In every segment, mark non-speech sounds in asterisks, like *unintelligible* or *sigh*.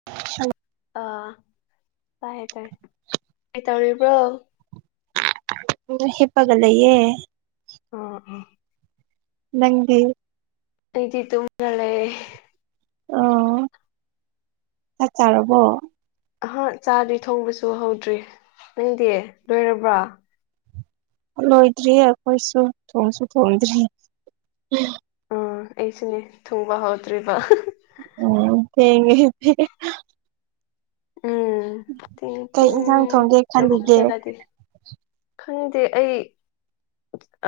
*unintelligible* ꯑꯥ ꯇꯥꯏ ꯇꯔꯦ ꯀꯩꯇꯧꯔꯤꯕ꯭ꯔꯣ ꯎ ꯍꯤꯞꯄꯒ ꯂꯩꯌꯦ ꯑ‌ꯣ ꯎꯝ ꯅꯪꯗꯤ ꯑꯩꯗꯤ ꯇꯨꯝꯃꯒ ꯂꯩ ꯑꯣ ꯆꯠ ꯆꯥꯔꯕꯣ ꯑꯍ ꯆꯥꯗꯤ ꯊꯣꯡꯕꯁꯨ ꯍꯧꯗ꯭ꯔꯤ ꯅꯪꯗꯤ ꯂꯣꯏꯔꯕ꯭ꯔꯥ ꯂꯣꯏꯗ꯭ꯔꯤ ꯑꯩꯈꯣꯏꯁꯨ ꯊꯣꯡꯁꯨ ꯊꯣꯡꯗ꯭ꯔꯤ ꯑꯩꯁꯤꯅꯦ ꯊ‌ꯣꯡꯕ ꯍꯧꯗ꯭ꯔꯤꯕ ꯎ ꯊꯦꯡꯉ‌ꯦ ꯎꯝ ꯊ‌ꯦꯡꯉ‌ꯦ ꯀꯩ ꯏꯟꯁꯥꯡ ꯄꯨꯡ ꯊꯣꯡꯒꯦ ꯇꯥꯔꯨꯛ ꯈꯜꯂꯤꯒꯦ ꯍ‌ꯦꯜꯂꯗꯤ ꯈꯪꯗꯦ ꯑꯩ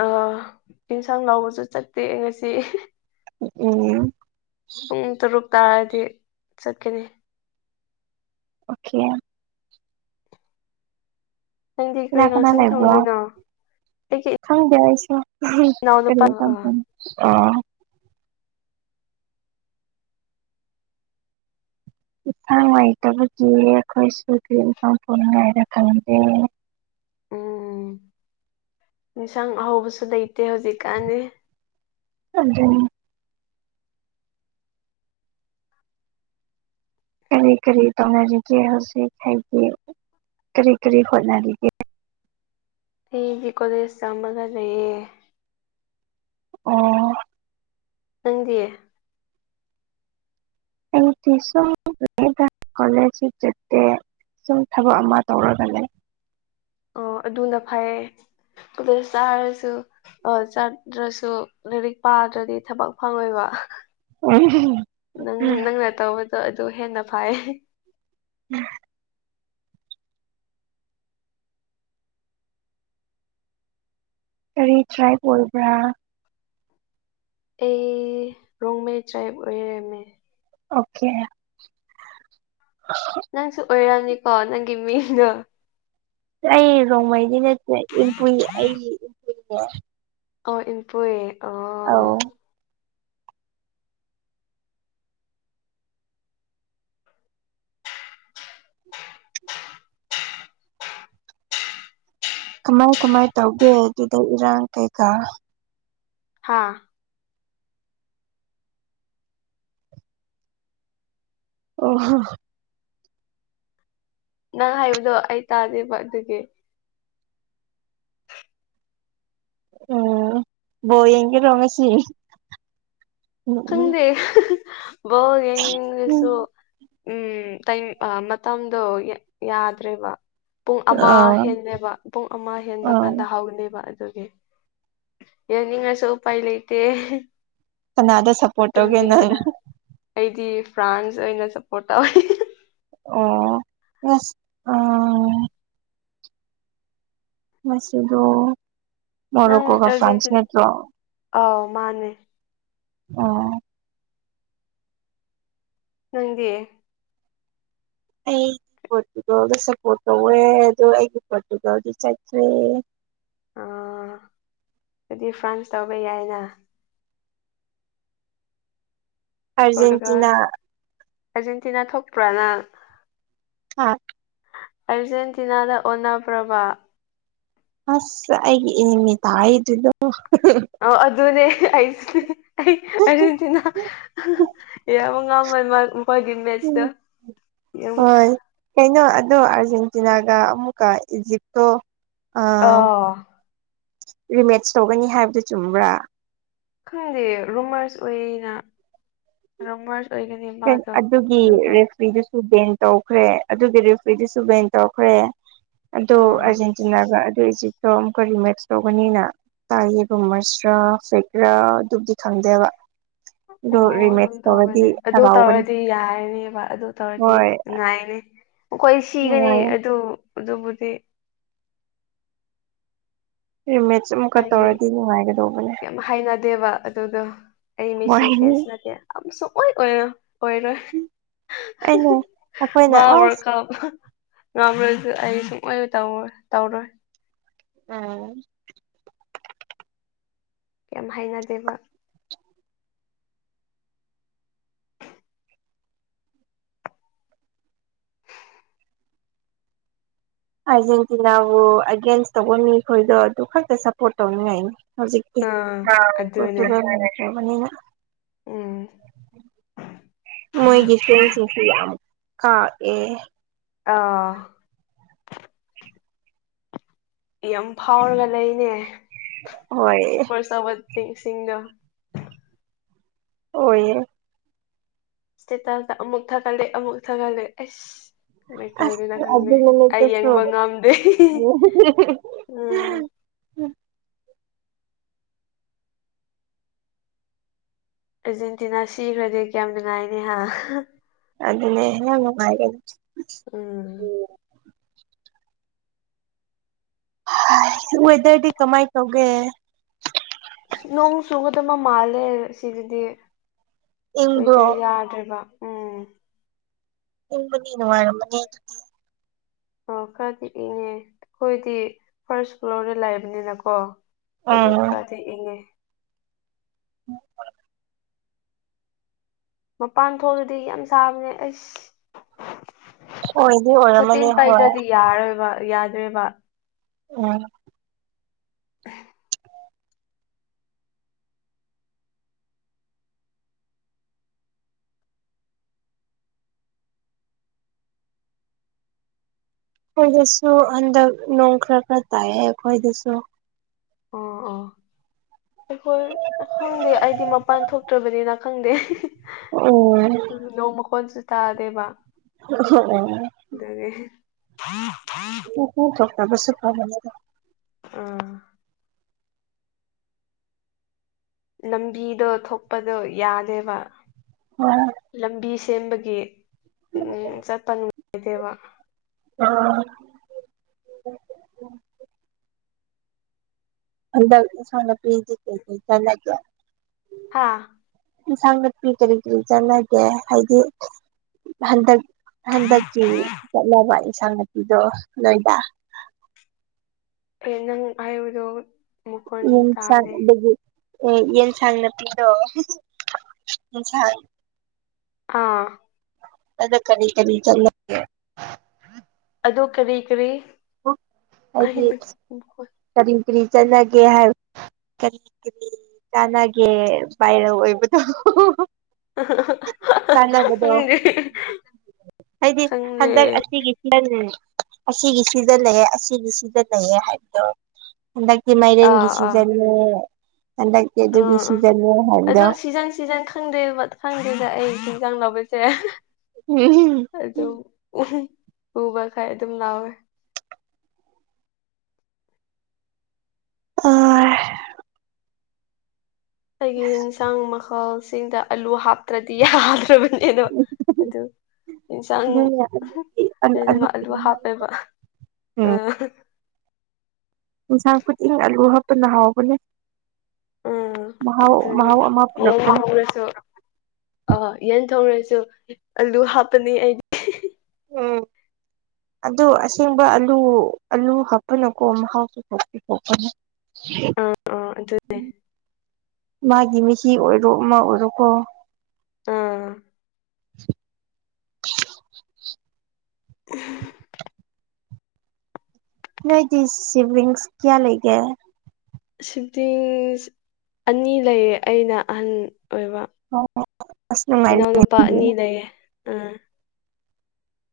ꯑ ꯌꯦꯟꯁꯥꯡ ꯂꯥꯎꯕꯁꯨ ꯆꯠꯇꯦ ꯉꯁꯤ ꯎꯝ ꯄꯨꯡ ꯇꯔꯨꯛ ꯇꯥꯔꯗꯤ ꯆꯠꯀꯅꯤ ꯑꯣꯀꯦ ꯅꯪꯗꯤ ꯀꯅꯥ ꯀꯔꯤ ꯀꯅꯥ ꯏꯡꯁꯪ ꯊ‌ꯣꯡꯗꯣꯏꯅꯣ ꯑꯩꯒꯤ ꯈꯪꯗ‌ꯦ ꯑꯩꯁ‌ꯦ ꯀꯔꯤ ꯏꯅꯥꯎꯅꯨꯄꯥ ꯏꯟꯁꯥꯡ ꯑꯥ ꯊ‌ꯣꯡꯗ‌ꯣꯏꯅ‌‌ꯣ ꯏꯁꯥ ꯅꯨꯉꯥꯏꯇꯕꯒꯤ ꯑꯩꯈꯣꯏꯁꯨ ꯀꯔꯤ ꯑꯦꯟꯁꯥꯡ ꯊ‌ꯣꯡꯉꯤꯍꯥꯏꯕ ꯈꯪꯗꯦ ꯎꯝ ꯏꯟꯁꯥꯡ ꯑꯍꯥꯎꯕꯁꯨ ꯂꯩꯇꯦ ꯍꯧꯖꯤꯛꯀꯥꯟꯅꯤ ꯑꯗꯨꯅꯤ ꯀꯔꯤ ꯀꯔꯤ ꯇꯧꯅꯔꯤꯒꯦ ꯍꯧꯖꯤꯛ ꯍꯥꯏꯗꯤ ꯀꯔꯤ ꯀꯔꯤ ꯍꯣꯠꯅꯔꯤꯒꯦ ꯑꯩꯗꯤ ꯀꯣꯂꯦꯖ ꯆꯝꯃꯒ ꯂꯩꯌꯦ ꯑꯣ ꯅꯪꯗꯤ ꯑꯩꯗꯤ ꯁꯨꯝ *unintelligible* ꯀ‌ꯣꯂ‌ꯦꯖꯁꯨ ꯆꯠꯇ‌ꯦ ꯁꯨꯝ ꯊꯕꯛ ꯑꯃ ꯇꯧꯔꯒ ꯂꯩ ꯑꯣ ꯑꯗꯨꯅ ꯐꯩꯌꯦ ꯑꯗꯨꯗ ꯆꯥꯔꯁꯨ ꯑ ꯆꯠꯇ꯭ꯔꯁꯨ ꯂꯥꯏꯔꯤꯛ ꯄꯥꯗ꯭ꯔꯗꯤ ꯊꯕꯛ ꯐꯪꯉꯣꯏꯕ ꯅꯪ ꯅꯪꯅ ꯇꯧꯕꯗꯣ ꯑꯗꯨ ꯍꯦꯟꯅ ꯐꯩ ꯎꯝ ꯀꯔꯤ ꯇ꯭ꯔꯥꯏ꯭ꯔꯥ ꯑꯩ ꯔꯣꯡꯃꯩ ꯇ꯭ꯔꯥꯏꯕ ꯑꯣꯏꯔꯝꯃꯦ ꯑꯣꯀꯦ ꯅꯪꯁꯨ ꯑꯣꯏꯔꯝꯅꯤꯀꯣ ꯅꯪꯒꯤ ꯃꯤꯡꯗꯣ ꯑꯩ ꯔꯣꯡꯃꯩꯗꯤ ꯅꯠꯇꯦ ꯏꯟꯄꯨꯏ ꯑꯩ ꯏꯝꯄꯨꯏꯅꯦ ꯑꯣ ꯏꯟꯄꯨꯏ ꯑꯥꯎ ꯀꯃꯥꯏ ꯀꯃꯥꯏ ꯇꯧꯒꯦ ꯑꯗꯨꯗ ꯏꯔꯥꯡ ꯀꯩꯀꯥ ꯍꯥꯥ ꯑꯣꯍꯣ ꯅꯪ ꯍꯥꯏꯕꯗꯣ ꯑꯩ ꯇꯥꯗꯦꯕ ꯑꯗꯨꯒꯤ ꯎꯝ ꯕꯣ ꯌꯦꯒꯤ ꯇꯣꯡꯃꯦꯁꯤ *unintelligible* ꯎꯝ ꯃꯇꯝꯗꯣ ꯌꯥꯗ꯭ꯔꯦꯕ ꯄꯨꯡ ꯑꯃ ꯑꯥ ꯍꯦꯅꯦꯕ ꯄꯨꯡ ꯑꯃ ꯍꯦꯟꯕ ꯑꯥ ꯀꯥꯟꯗ ꯍꯧꯅꯦꯕ ꯑꯗꯨꯒꯤ ꯌꯥꯅꯤꯡꯉꯁꯨ ꯎꯄꯥꯏ ꯂꯩꯇꯦ ꯀꯥꯅꯗ ꯇꯨꯝꯅꯤꯡꯕꯅ ꯑꯩꯗꯤ ꯐ꯭ꯔꯥꯟꯁ ꯑꯣꯏꯅ ꯁꯞꯄꯣꯔꯠ ꯇꯧꯋꯤ ꯑꯣ ꯉꯁ ꯑꯥ ꯃꯁꯗꯨ ꯅꯪ ꯅꯣꯛꯒ ꯐ꯭ꯔꯥꯟꯁ ꯑꯔꯖꯦꯟꯇꯤꯟ ꯅꯠꯇ꯭ꯔꯣ ꯑꯥꯎ ꯃꯥꯅꯦ ꯑꯣ ꯅꯪꯗꯤ ꯑꯩꯒꯤ ꯄꯣꯔꯇꯨꯒꯜꯗ ꯁꯞꯄꯣꯔꯠ ꯇꯧꯋꯦ ꯑꯗꯣ ꯑꯩꯒꯤ ꯄꯣꯔꯇꯨꯒꯥꯜꯗꯤ ꯆꯈ꯭ꯔꯦ ꯍꯥꯏꯗꯤ ꯐ꯭ꯔꯥꯟꯁ ꯇꯧꯕ ꯌꯥꯏꯅ ꯄꯣꯔꯇꯨꯒꯜ ꯑꯥꯔꯖꯦꯟꯇꯤꯅꯥ ꯑꯔꯖꯦꯟꯇꯤꯅꯥ ꯊꯣꯛꯄ꯭ꯔꯥꯅ ꯑ ꯑꯔꯖꯦꯟꯇꯤꯅꯥꯗ ꯑꯣꯟꯅ ꯄ꯭ꯔꯕ ꯑꯁ ꯑꯩꯒꯤ ꯏꯃꯤ ꯇꯥꯏꯗꯨꯗꯨꯣ ꯑ ꯑꯗꯨꯅꯦꯁꯦ ꯑꯩ ꯑꯥꯔꯖꯦꯟꯇꯤꯅꯥ ꯌꯥꯝꯌꯥꯝ ꯉꯥꯃ ꯍꯣꯏꯗꯤ ꯎꯝ ꯃꯦꯠꯆꯇ ꯌꯦ ꯍꯣꯏ ꯀꯩꯅꯣ ꯑꯗꯣ ꯑꯥꯔꯖꯦꯟꯇꯤꯅꯥꯒ ꯑꯃꯨꯛꯀ ꯏꯖꯤꯞꯇꯣ ꯑ ꯑꯥ ꯔꯤꯃꯦꯠꯁ ꯇꯧꯒꯅꯤ ꯍꯥꯏꯕꯗꯨꯣ ꯆꯨꯝꯕ꯭ꯔꯥ ꯈꯪꯗꯦ ꯔꯨꯃꯔꯁ ꯑꯣꯏꯌꯦꯅ ꯔꯣꯡꯃꯔꯁ ꯑꯣꯏꯒ ꯑꯗꯨꯒꯤ ꯔꯦꯁꯔꯤꯗꯨꯁꯨ ꯕꯦꯟ ꯇꯧꯈ꯭ꯔꯦ ꯑꯗꯨꯒꯤ ꯔꯤꯐ꯭ꯔꯤꯗꯨꯁꯨ ꯕꯦꯟ ꯇꯧꯈ꯭ꯔꯦ ꯑꯗꯨ ꯑꯥ ꯑꯥꯔꯖꯦꯟꯇꯤꯅꯥꯒ ꯑꯗꯨꯏ ꯑꯣ ꯑꯃꯨꯛꯀ ꯔꯤ ꯃꯦꯛꯁ ꯇꯧꯒꯅꯤꯅ ꯇꯥꯏꯌꯦꯕꯃꯁꯔꯥ ꯐꯦꯀꯔꯥ ꯑꯗꯨꯕꯨꯗꯤ ꯈꯪꯗꯦꯕ ꯑꯗꯨꯣ ꯑꯣ ꯔꯤꯃꯦꯦꯛ ꯑꯗꯨꯝ ꯇꯧꯗꯤ ꯇꯧꯕꯅꯦ ꯑꯗꯨ ꯇꯧꯔꯗꯤ ꯌꯥꯔꯅꯦꯕ ꯑꯗꯨ ꯇꯧꯔꯗꯤ ꯍꯣꯏ ꯅꯨꯡꯉꯥꯏꯅꯤ ꯑꯩꯈꯣꯏ ꯁꯤꯒꯅꯤ ꯅꯨꯡꯉꯥꯏꯌꯦ ꯑꯗꯨ ꯑꯗꯨꯕꯨꯗꯤ ꯔꯤꯃꯦꯠꯁ ꯑꯃꯨꯛꯀ ꯑꯩ ꯇꯧꯔꯗꯤ ꯅꯨꯡꯉꯥꯏꯒꯗꯧꯕꯅꯦ ꯌꯥꯝ ꯍꯥꯏꯅꯗꯦꯕ ꯑꯗꯨꯗꯣ ꯑꯩ ꯃꯤꯁꯤ ꯍꯣꯏ ꯐꯦꯟꯁ ꯅꯠꯇꯦ ꯁꯨꯡꯑꯣꯏ ꯑꯣꯏ ꯑꯣꯏꯔꯣꯏ ꯑꯩꯅ ꯑꯩꯈꯣꯏꯅ ꯃꯥ ꯃꯔꯛ ꯑꯁ ꯀ ꯄꯝꯔꯁꯨ ꯑꯩ ꯁꯨꯡꯑꯣꯏ ꯇꯧꯔ ꯇꯧꯔꯣꯏ ꯎꯝ ꯌꯥꯝ ꯍꯥꯏꯅꯗꯦꯕ ꯑꯥꯔꯖꯦꯟꯇꯤꯅꯥꯕꯨ ꯑꯦꯒꯦꯟꯁ ꯇꯧꯕ ꯃꯤꯈꯣꯏꯗꯣ ꯑꯗꯨ ꯈꯛꯇ ꯁꯞꯄꯣꯔꯠ ꯇꯧꯅꯤꯡꯉꯥꯏꯅꯤ ꯍꯧꯖꯤꯛꯇꯤ ꯑꯥ ꯑꯗꯨꯅꯦ ꯀꯥꯡꯒꯅꯈ꯭ꯔꯕꯅꯤꯅ ꯎꯝ ꯃꯣꯏꯒꯤꯄꯤꯦꯟꯁꯤꯡꯁꯨ ꯌꯥꯝ ꯀꯥꯎ ꯑꯦ ꯑꯥ ꯌꯥꯝ ꯐꯥꯎꯔꯒ ꯂꯩꯅꯦ ꯍꯣꯏ ꯁꯨꯄꯔ ꯆꯥꯎꯕ ꯏꯁꯤꯡꯗꯣ ꯑꯣꯏꯣꯏꯌꯦ ꯁꯦꯇ ꯑꯃꯃꯨꯛ ꯊꯒꯦ ꯑꯃꯃꯨꯛ ꯊꯒꯦ ꯑꯦꯁ ꯀꯃꯥꯏꯅ ꯇꯧꯋꯗꯅ ꯑꯁ ꯈꯪꯗꯦ ꯑꯗꯨ ꯑꯩ ꯅꯨꯃꯤꯠꯇꯨꯁꯨ ꯌꯦꯡꯕ ꯉꯝꯗꯦ ꯎꯝ ꯑꯔꯖꯦꯟꯇꯤꯅꯥ ꯁꯤꯈ꯭ꯔꯗꯤ ꯀꯌꯥꯝ ꯅꯨꯡꯉꯥꯏꯅꯦ ꯍꯥ ꯑꯗꯨꯅꯦ ꯍ ꯅꯨꯡꯉꯥꯏꯒ ꯎꯝ ꯋꯦꯗꯔꯗꯤ ꯀꯃꯥꯏ ꯀꯧꯒꯦ ꯅꯣꯡ ꯆꯨꯒꯗꯕ ꯃꯥꯜꯂꯦ ꯁꯤꯗꯗꯤ ꯏꯪꯕ꯭ꯔꯣ ꯑꯣꯏꯣꯏꯗꯔ ꯌꯥꯗ꯭ꯔꯦꯕ ꯎꯝ ꯇꯨꯝꯕꯗꯤ ꯅꯨꯡꯉꯥꯏꯔꯝꯃꯅꯤ ꯑꯣ ꯈꯔꯗꯤ ꯏꯪꯉꯦ ꯑꯩꯈꯣꯏꯗꯤ ꯐꯥꯔꯁ ꯐ꯭ꯂꯣꯔꯗ ꯂꯩꯕꯅꯤꯅꯀꯣ ꯎꯝ ꯈꯔꯗꯤ ꯏꯉꯦ ꯎꯝ ꯑꯥꯏ ꯃꯄꯥꯟ ꯊꯣꯛꯂꯗꯤ ꯌꯥꯝ ꯁꯥꯕꯅꯦ ꯑꯩꯁ ꯑꯣꯏꯗꯤ ꯁꯇꯤꯟ ꯑꯣꯏꯔꯝꯃꯅꯤ ꯍꯣꯏ ꯄꯥꯏꯗ꯭ꯔꯗꯤ ꯌꯥꯔꯣꯏꯕ ꯌꯥꯗ꯭ꯔꯦꯕ ꯑꯣ ꯑꯩꯈꯣꯏꯗꯁꯨ ꯍꯟꯗꯛ ꯅꯣꯡ ꯈꯔ ꯈꯔ ꯇꯥꯏꯑꯦ ꯑꯩꯈꯣꯏꯗꯁꯨ ꯑꯣ ꯑꯣ ꯑꯩꯈꯣꯏ ꯑꯩꯈ‌ꯧꯏ ꯑꯩꯗꯤ ꯃꯄꯥꯟ ꯊꯣꯛꯇ꯭ꯔꯕꯅꯤꯅ ꯈꯪꯗꯦ ꯎꯝ ꯎꯝ ꯅꯣꯡ ꯃꯈꯣꯟꯁꯨ ꯇꯥꯗꯦꯕ ꯑꯣ ꯑꯣ ꯗꯨꯅꯤ ꯎ ꯀꫭꯛ ꯐꯔꯛ ꯇꯥꯕ ꯁꯥꯛ ꯑꯃ ꯌꯥꯎꯕꯅꯦ ꯫ ꯎꯝ ꯂꯝꯕꯤꯗꯣ ꯊꯣꯛꯄꯗꯣ ꯌꯥꯗꯦꯕ ꯍꯣꯏ ꯂꯝꯕꯤ ꯁꯦꯝꯕꯒꯤ ꯎꯝ ꯆꯠꯄ ꯅꯨꯡꯉꯥꯏꯇ‌ꯦꯕ ꯑꯣ ꯍꯟꯗꯛ ꯏꯟꯖꯥꯡ ꯅꯄꯤꯗꯤ ꯀ‍ꯩ ꯀꯩ *unintelligible* ꯍꯥꯥ ꯏꯟꯁꯥꯡ ꯅꯥꯠꯄꯤ ꯀꯔꯤ ꯀꯔꯤ ꯆꯥꯟꯅꯒꯦ ꯍꯥꯏꯗꯤ ꯍꯟꯗꯛ ꯍꯟꯗꯛꯀꯤ ꯆꯠꯂꯕ ꯏꯟꯁꯥꯡ ꯅꯥꯄꯤꯗꯣ ꯅꫭꯏꯗꯥ ꯀꯩ ꯅꯪ ꯍꯥꯏꯕꯗꯣ ꯃꯈꯣꯟ *unintelligible* ꯇꯥꯗꯦ ꯑꯗꯨꯗꯒꯤ ꯌꯦꯟ ꯁꯥꯡ ꯅꯄꯤꯗꯣꯡ ꯑꯥ ꯑꯗꯥ ꯀꯔꯤ ꯀꯔꯤ *unintelligible* ꯑꯗꯨ ꯀꯔꯤ ꯀꯔꯤ ꯑꯩ ꯍꯥꯏꯗꯤ *unintelligible* ꯀꯔꯤ ꯀꯔꯤ ꯆꯠꯂꯒꯦ ꯍꯥꯏ ꯀꯔꯤ ꯀꯔꯤ ꯀꯥꯟꯅꯒꯦ ꯚꯥꯏꯔ ꯑꯣꯏꯕꯗꯣ ꯆꯥꯟꯅꯕꯗꯣ *inaudible* ꯍꯥꯏꯗꯤ ꯈꯪꯗꯦ ꯍꯟꯗꯀ ꯑꯁ ꯑꯁꯤꯒꯤ ꯁꯤꯖꯤꯟꯅꯩꯌꯦ ꯑꯁꯤꯒꯤ ꯁꯤꯖꯤꯟꯅꯩꯌꯂ ꯍꯥꯏꯕꯗꯣ ꯍꯟꯗꯛꯇꯤ ꯃꯥꯏꯔꯦꯟꯒꯤ ꯑꯥ ꯑꯥ ꯁꯤꯖꯟꯅꯦ ꯍꯟꯗꯛꯇꯤ ꯑꯗꯨꯒꯤ ꯑꯥ ꯑꯥ ꯁꯤꯖꯟꯅꯦ ꯍꯥꯏꯕꯗꯣ ꯑꯗꯨ ꯁꯤꯖꯟ ꯁꯤꯖꯟ ꯈꯪꯗꯦꯕꯗ ꯈꯪꯗꯦꯗ ꯑꯩ ꯁꯤ ꯆꯪꯂꯕꯁꯦ ꯎꯝ ꯑꯗꯨꯝ ꯑꯨꯕ ꯈꯩ ꯑꯗꯨꯝ ꯂꯧꯋꯦ ꯑꯩꯒꯤ ꯌꯦꯟꯁꯥꯡ ꯃꯈꯜꯁꯤꯡꯗ ꯑꯂꯨ ꯍꯥꯞꯇ꯭ꯔꯗꯤ ꯌꯥꯗ꯭ꯔꯕ ꯀꯩꯅꯣ ꯑꯗꯨ ꯏꯟꯁꯥꯡ ꯂ‌ꯣꯏꯅꯕ ꯑꯂꯨꯒꯤ ꯑꯂꯨ ꯃꯍꯥꯎ ꯍꯥꯞꯄꯦꯕ ꯎꯝ ꯑꯪ ꯏꯟꯁꯥꯡ ꯈꯨꯗꯤꯡ ꯑꯂꯨ ꯍꯥꯞꯇꯄꯅ ꯍꯥꯎꯕꯅꯦ ꯎꯝ ꯃꯥꯍꯧ ꯃꯍꯥꯎ ꯑꯃꯥ ꯄꯨꯔꯛꯄꯅ‌ꯦ ꯄꯨꯔꯁꯨ ꯑꯥ ꯌꯦꯟ ꯊꯣꯡꯔꯁꯨ ꯑꯂꯨ ꯍꯥꯞꯄꯅꯤ ꯑꯩ *unintelligible* ꯑꯗꯣ ꯑꯁꯦꯡꯕ ꯑꯂꯨ ꯑꯂꯨ ꯍꯥꯞꯄꯅꯀꯣ ꯃꯍꯥꯎ ꯊ‌ꯣꯛꯁꯨ ꯊꯣꯛꯄꯅ‌ꯦ ꯑꯥ ꯑꯗꯨꯅꯦ ꯃꯥꯒꯤ ꯃꯍꯤ ꯑꯣꯏꯔꯣ ꯑꯃ ꯑꯣꯏꯔꯣꯀꯣ ꯎꯝ ꯎꯝ ꯅꯣꯏꯗꯤ ꯁꯤꯕꯤꯡꯁ ꯀꯌꯥ ꯂꯩꯒꯦ ꯁꯤꯗꯤꯁ ꯑꯅꯤ ꯂꯩꯌꯦ ꯑꯩꯅ ꯑꯍꯟ ꯑꯣꯏꯕ ꯑꯁ ꯅꯨꯡꯉꯥꯏꯔꯤꯅꯦ ꯏꯅꯥꯎꯅꯨꯄꯥ ꯑꯗꯨꯗꯤ ꯑꯅꯤ ꯂꯩꯌꯦ ꯑꯥ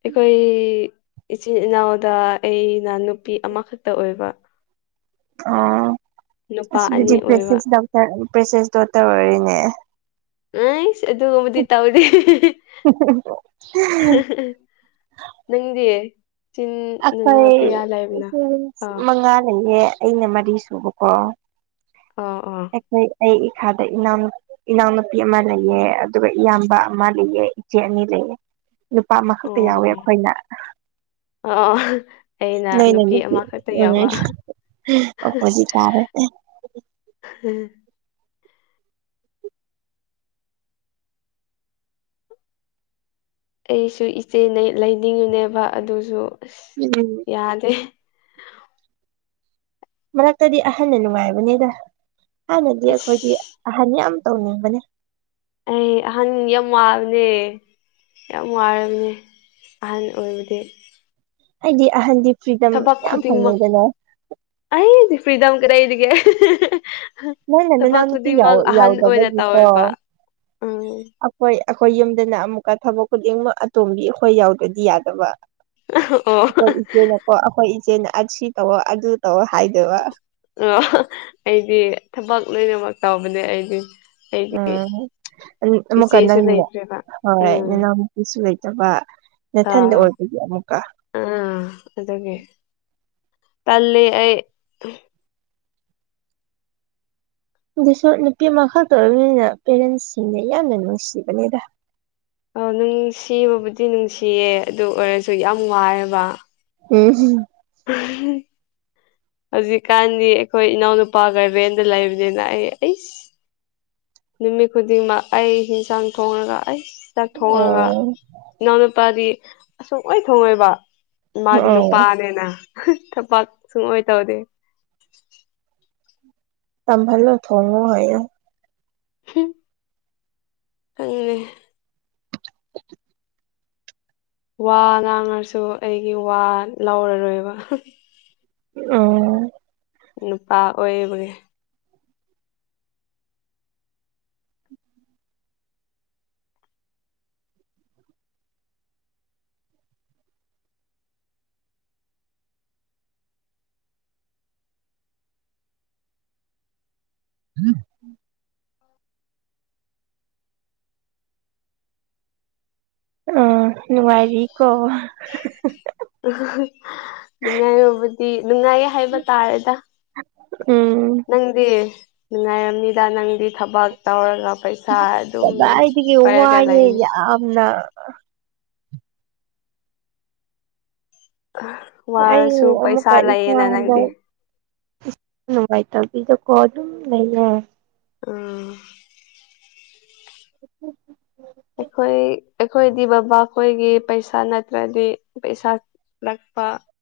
ꯑꯩꯈꯣꯏ ꯏꯆꯤꯟ ꯏꯅꯥꯎꯗ ꯑꯩꯅ ꯅꯨꯄꯤ ꯑꯃꯈꯛꯇ ꯑꯣꯏꯕ ꯑꯣ ꯅꯨꯄꯥ ꯑꯁꯤꯕꯨꯗꯤ ꯑꯅꯤ ꯑꯣꯏꯕ ꯄ꯭ꯔꯦꯁꯦꯁ ꯄ꯭ꯔꯦꯁꯦꯁ ꯗꯣꯇꯔ ꯑꯣꯏꯔꯤꯅꯦ ꯑꯁ ꯑꯗꯨꯒꯨꯝꯕꯗꯤ ꯇꯧꯗꯦ ꯅꯪꯒꯤꯗꯤ ꯑꯩꯈꯣꯏ ꯁꯦꯕꯤꯡꯁ ꯑꯥ ꯃꯉꯥ ꯂꯩꯌꯦ ꯑꯩꯅ ꯃꯔꯤ ꯁꯨꯕꯀꯣ ꯑꯣ ꯑꯣ ꯑꯩꯈꯣꯏ ꯑꯩ ꯏꯈꯥꯗ ꯏꯅꯥꯎ ꯏꯅꯥꯎꯅꯨꯄꯤ ꯑꯃ ꯂꯩꯌꯦ ꯑꯗꯨꯒ ꯏꯌꯥꯝꯕ ꯑꯃ ꯂꯩꯌꯦ ꯏꯆꯦ ꯑꯅꯤ ꯂꯩꯌꯦ ꯂꯨꯄꯥ ꯑꯃꯈꯛꯇ ꯑꯣ ꯌꯥꯎꯋꯦ ꯑꯣ ꯑꯩꯈꯣꯏꯅ ꯑꯣ ꯑꯩꯅ ꯅꯣꯏꯅ ꯅꯨꯄꯤ ꯑꯃꯈꯛꯇ ꯎꯝ ꯌꯥꯎꯕ ꯑꯣꯄꯣꯖꯤꯠ ꯇꯥꯔꯦ *unintelligible* ꯑꯩꯁꯨ ꯏꯆꯦꯅ ꯂꯩꯅꯤꯡꯉꯤꯅꯦꯕ ꯑꯗꯨꯁꯨ ꯑꯁ ꯎꯝ ꯌꯥꯗꯦ ꯃꯔꯛꯇꯗꯤ ꯑꯍꯟꯅ ꯅꯨꯡꯉꯥꯏꯕꯅꯤꯗ ꯍꯥꯟꯅꯗꯤ ꯑꯁ ꯑꯩꯈꯣꯏꯗꯤ ꯑꯍꯟ ꯌꯥꯝ ꯇꯧꯅꯤꯡꯕꯅꯦ ꯑꯦ ꯑꯍꯟ ꯌꯥꯝ ꯋꯥꯕꯅꯦ ꯌꯥꯝ ꯋꯥꯔꯕꯝꯅꯤ ꯑꯍꯜ ꯑꯣꯏꯕꯗꯤ ꯑꯩꯗꯤ ꯑꯍꯟꯗꯤ ꯐ꯭ꯔꯤꯗꯝ ꯊꯕꯛ ꯌꯥꯝ ꯈꯨꯗꯤꯡꯃꯛ ꯐꯪꯉꯦꯗꯅ ꯑꯩꯗꯤ ꯐ꯭ꯔꯤꯗꯥꯝ ꯀꯗꯤꯒꯦ ꯅꯪꯅ ꯅꯅꯥꯎ ꯊꯕꯛ ꯅꯨꯄꯤ ꯈꯨꯗꯤꯡꯃꯛ ꯌꯥꯎ ꯑꯍꯟ ꯑꯣꯏꯅ ꯌꯥꯎꯗꯕꯒꯤꯀꯣ ꯇꯧꯋꯦꯕ ꯎꯝ ꯑꯩꯈꯣꯏ ꯑꯩꯈꯣꯏ ꯌꯨꯝꯗꯅ ꯑꯃꯨꯛꯀ ꯊꯕꯛ ꯈꯨꯗꯤꯡꯃꯛ ꯑꯇꯣꯝꯒꯤ ꯑꯩꯈꯣꯏ ꯌꯥꯎꯗ꯭ꯔꯗꯤ ꯌꯥꯗꯕ ꯑꯣ ꯑꯩꯈꯣꯏ ꯏꯆꯦꯅꯀꯣ ꯑꯩꯈꯣꯏ ꯏꯆꯦꯅ ꯑꯁꯤ ꯇꯧꯔꯣ ꯑꯗꯨ ꯇꯧꯣ ꯍꯥꯏꯗꯣꯏꯕ ꯑꯣ ꯑꯩꯗꯤ ꯊꯕꯛ ꯂꯣꯏꯅꯃꯛ ꯇꯧꯕꯅꯦ ꯑꯩꯗꯤ ꯑꯩꯗꯤ ꯎꯝ ꯃ ꯀ ꯏꯆꯦꯁꯨ ꯂꯩꯇ꯭ꯔꯦꯕ ꯎꯝ ꯅꯗ ꯍꯣꯏ ꯀꯁꯨ ꯂꯩꯇꯕ ꯅꯅꯥꯊꯟꯗ ꯑꯥ ꯑꯣꯏꯕꯒꯤ ꯑꯃꯨꯛꯀ ꯑꯥ ꯑꯗꯨꯒꯤ ꯇꯜꯂꯤꯦ ꯑꯩ ꯑꯗꯨꯁꯨ ꯅꯨꯄꯤ ꯑꯃꯈꯛꯇ ꯑꯣꯏꯔꯕꯅꯤꯅ ꯄꯦꯔꯦꯟꯁꯁꯤꯡꯅ ꯌꯥꯝꯅ ꯅꯨꯡꯁꯤꯕꯅꯦꯗ ꯑ ꯅꯨꯡꯁꯤꯕꯕꯨꯗꯤ ꯅꯨꯡꯁꯤꯌꯦ ꯑꯗꯨ ꯑꯣꯏꯔꯁꯨ ꯌꯥꯝ ꯋꯥꯏꯑꯦꯕ ꯎꯝ ꯍꯝ *unintelligible* ꯍꯧꯖꯤꯛꯀꯥꯟꯗꯤ ꯑꯩꯈꯣꯏ ꯏꯅꯥꯎꯅꯨꯄꯥ ꯒꯔꯕꯦꯟꯗ ꯂꯩꯕꯅꯤꯅ ꯑꯩ ꯑꯩ ꯅꯨꯃꯤꯠ ꯈꯨꯗꯤꯡꯃꯛ ꯑꯩ ꯏꯟꯁꯥꯡ ꯊꯣꯡꯉꯒ ꯑꯩ ꯆꯛ ꯊꯣꯡꯉꯒ ꯑꯣ ꯏꯅꯥꯎꯅꯨꯄꯥꯗꯤ ꯑꯁꯨꯛ ꯂꯣꯏ ꯊꯣꯡꯉꯣꯏꯕ ꯃꯥꯗꯤ ꯑꯣ ꯅꯨꯄꯥꯅꯦꯅ ꯊꯕꯥꯛ ꯁꯨꯡꯑꯣ ꯑꯣꯏ ꯇꯧꯗꯦ ꯇꯍꯂꯣ ꯊꯣꯡꯉꯣ ꯍꯥꯏꯌꯦ ꯍꯝ ꯐꯪꯅꯦ *inaudible* ꯋꯥ ꯉꯥꯡꯉꯁꯨ ꯑꯩꯒꯤ ꯋꯥ ꯂꯧꯔꯔꯣꯏꯕ ꯑꯣ ꯅꯨꯄꯥ ꯑꯣꯏꯔꯤꯕꯅꯦ ꯎꯝ ꯑ ꯉꯔꯤꯀꯣ ꯅꯨꯡꯉꯥꯏꯔꯕꯨꯗꯤ ꯅꯨꯡꯉꯥꯏꯌꯦ ꯍꯥꯏꯕ ꯇꯥꯔꯦꯗ ꯎꯝ ꯅꯪꯗꯤ ꯅꯨꯡꯉꯥꯏꯔꯝꯅꯤꯗ ꯅꯪꯗꯤ ꯊꯕꯛ ꯇꯧꯔꯒ ꯄꯩꯁꯥ ꯁꯥꯥ ꯑꯗꯨꯝ ꯄꯥꯏꯔꯒ ꯂꯩꯅꯤ ꯑꯗꯨꯗ ꯑꯩ ꯋꯥꯔꯁꯨ ꯄꯩꯁꯥ ꯂꯩꯌꯦꯅ ꯅꯪꯗꯤ ꯅꯨꯡꯉꯥꯏꯇꯗꯤꯗ ꯀꯣ ꯑꯗꯨꯨꯝ ꯂꯩ ꯑꯝ *unintelligible* ꯑꯩꯈꯣꯏ ꯑꯩꯈꯣꯏꯗꯤ ꯕꯕꯥꯈꯣꯏꯒꯤ ꯄꯩꯁꯥ ꯅꯠꯇ꯭ꯔꯗꯤ ꯄꯩꯁꯥ ꯂꯥꯛꯄ